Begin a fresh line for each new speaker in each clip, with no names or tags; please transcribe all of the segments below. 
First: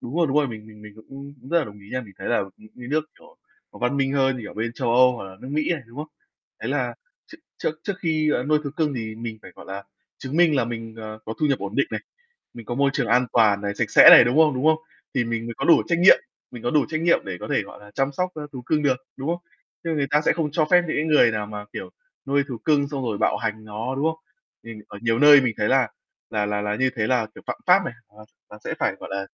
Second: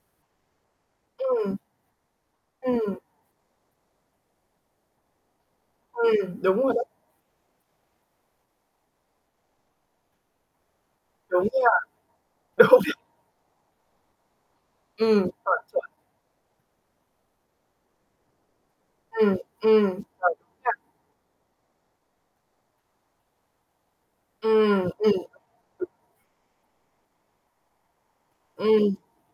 Đúng rồi, đúng rồi. Mình mình mình cũng
Ừm.
rất là đồng ý nha. Mình thấy là những cái
Ừm.
nước, kiểu, văn minh hơn, kiểu, bên Châu Âu hoặc là nước Mỹ này, đúng không?
Ừm, đúng
Thế
rồi đó.
là trước trước trước khi, ờ, nuôi thú cưng thì mình phải, gọi là, chứng minh là mình, ờ, có
Đúng
thu nhập
nha.
ổn định này, mình có
Đúng.
môi trường an toàn này, sạch sẽ này, đúng không? Đúng không?
Ừm,
Thì mình mới
chuẩn,
có đủ
chuẩn.
trách nhiệm mình có đủ trách nhiệm để có thể, gọi là, chăm sóc, a, thú cưng được, đúng
Ừm,
không?
ừm.
Chứ
Chuẩn. Đúng
người ta sẽ không cho
nha.
phép những cái người nào mà, kiểu, nuôi thú cưng xong rồi bạo hành nó, đúng không? Mình
Ừm,
ở
ừm.
nhiều nơi mình thấy là là là là như thế là, kiểu, phạm pháp này, nó nó sẽ
Ừm.
phải, gọi là,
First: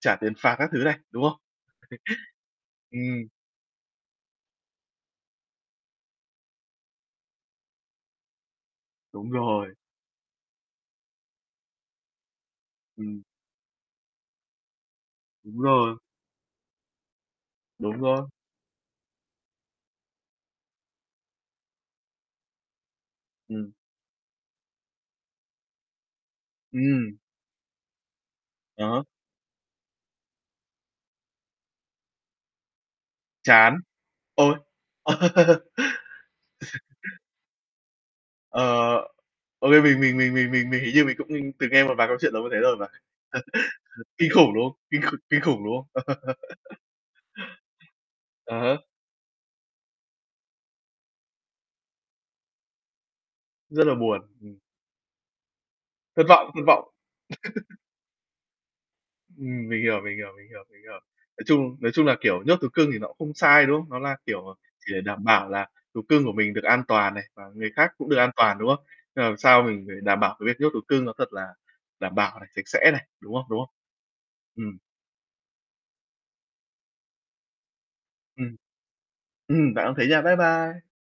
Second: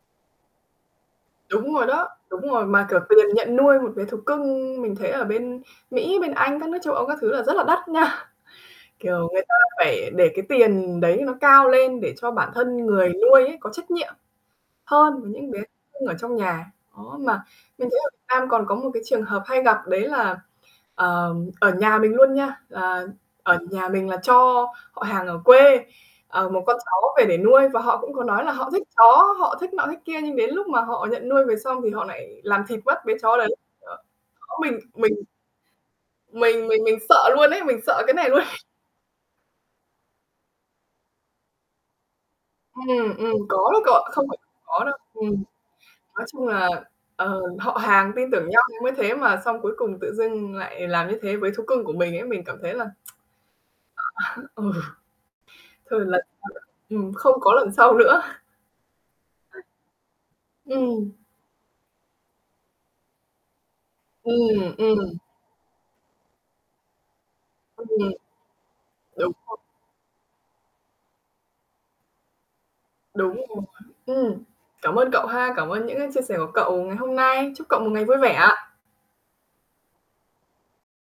trả tiền phạt các thứ này, đúng không?
Đúng rồi đó, đúng rồi. Mà, kiểu, tiền
Ừm.
nhận nuôi một bé thú cưng mình thấy ở bên Mỹ, bên Anh, các nước châu Âu các thứ là rất là đắt nha. Kiểu,
Đúng
người ta
rồi.
phải để cái tiền đấy nó cao lên để cho bản thân người
Ừm.
nuôi ấy có trách nhiệm hơn với những
Đúng
bé thú
rồi.
cưng ở trong nhà. Đó, mà mình thấy
Đúng
ở
rồi.
Việt Nam còn có một cái trường hợp hay gặp, đấy là, ờ, ở nhà mình luôn nha, ờ, ở
Ừm.
nhà mình là cho họ hàng ở quê, ờ, một con chó
Ừm.
về để nuôi, và họ cũng có nói là họ thích
À há.
chó, họ thích nọ thích kia. Nhưng đến lúc mà họ nhận nuôi về xong thì họ lại làm thịt mất bé chó đấy,
Chán. Ôi!
mình mình
Ờ.
mình mình mình sợ luôn ấy, mình sợ cái này luôn.
Ờ. Okay, mình mình mình mình mình mình hình như mình cũng từng nghe một vài câu chuyện giống như thế rồi mà.
Ừm, ừm, có đấy cậu ạ, không
Kinh
phải
khủng,
không
đúng không?
có đâu.
Kinh kh
Ừm.
kinh khủng, đúng không?
Nói chung là, ờ, họ hàng tin tưởng
À
nhau nó
há.
mới thế, mà xong cuối cùng tự dưng lại làm như thế với thú cưng của mình ấy, mình cảm thấy là
Rất là buồn.
ờ,
Ừm.
ừ. Thôi lần
Thất
sau
vọng, thất vọng.
ừm, không có lần sau nữa.
Ừm. Mình hiểu, mình hiểu, mình hiểu, mình hiểu.
Ừm.
Nói chung nói chung là, kiểu, nhốt thú cưng thì nó cũng không sai, đúng không? Nó là, kiểu, à,
Ừm,
chỉ để
ừm.
đảm bảo là thú cưng của mình được an toàn này, và người
Ừm.
khác cũng được an toàn, đúng không? Thế
Đúng
làm
rồi.
sao mình phải đảm bảo cái việc nhốt thú cưng nó thật là đảm bảo này, sạch sẽ này, đúng
Đúng
không? Đúng
rồi.
không?
Ừm.
Ừm.
Cảm ơn cậu ha, cảm ơn những cái chia sẻ của cậu ngày hôm nay. Chúc cậu một ngày vui vẻ
Ừm.
ạ.
Ừm, bạn cũng thế nha. Bye bye.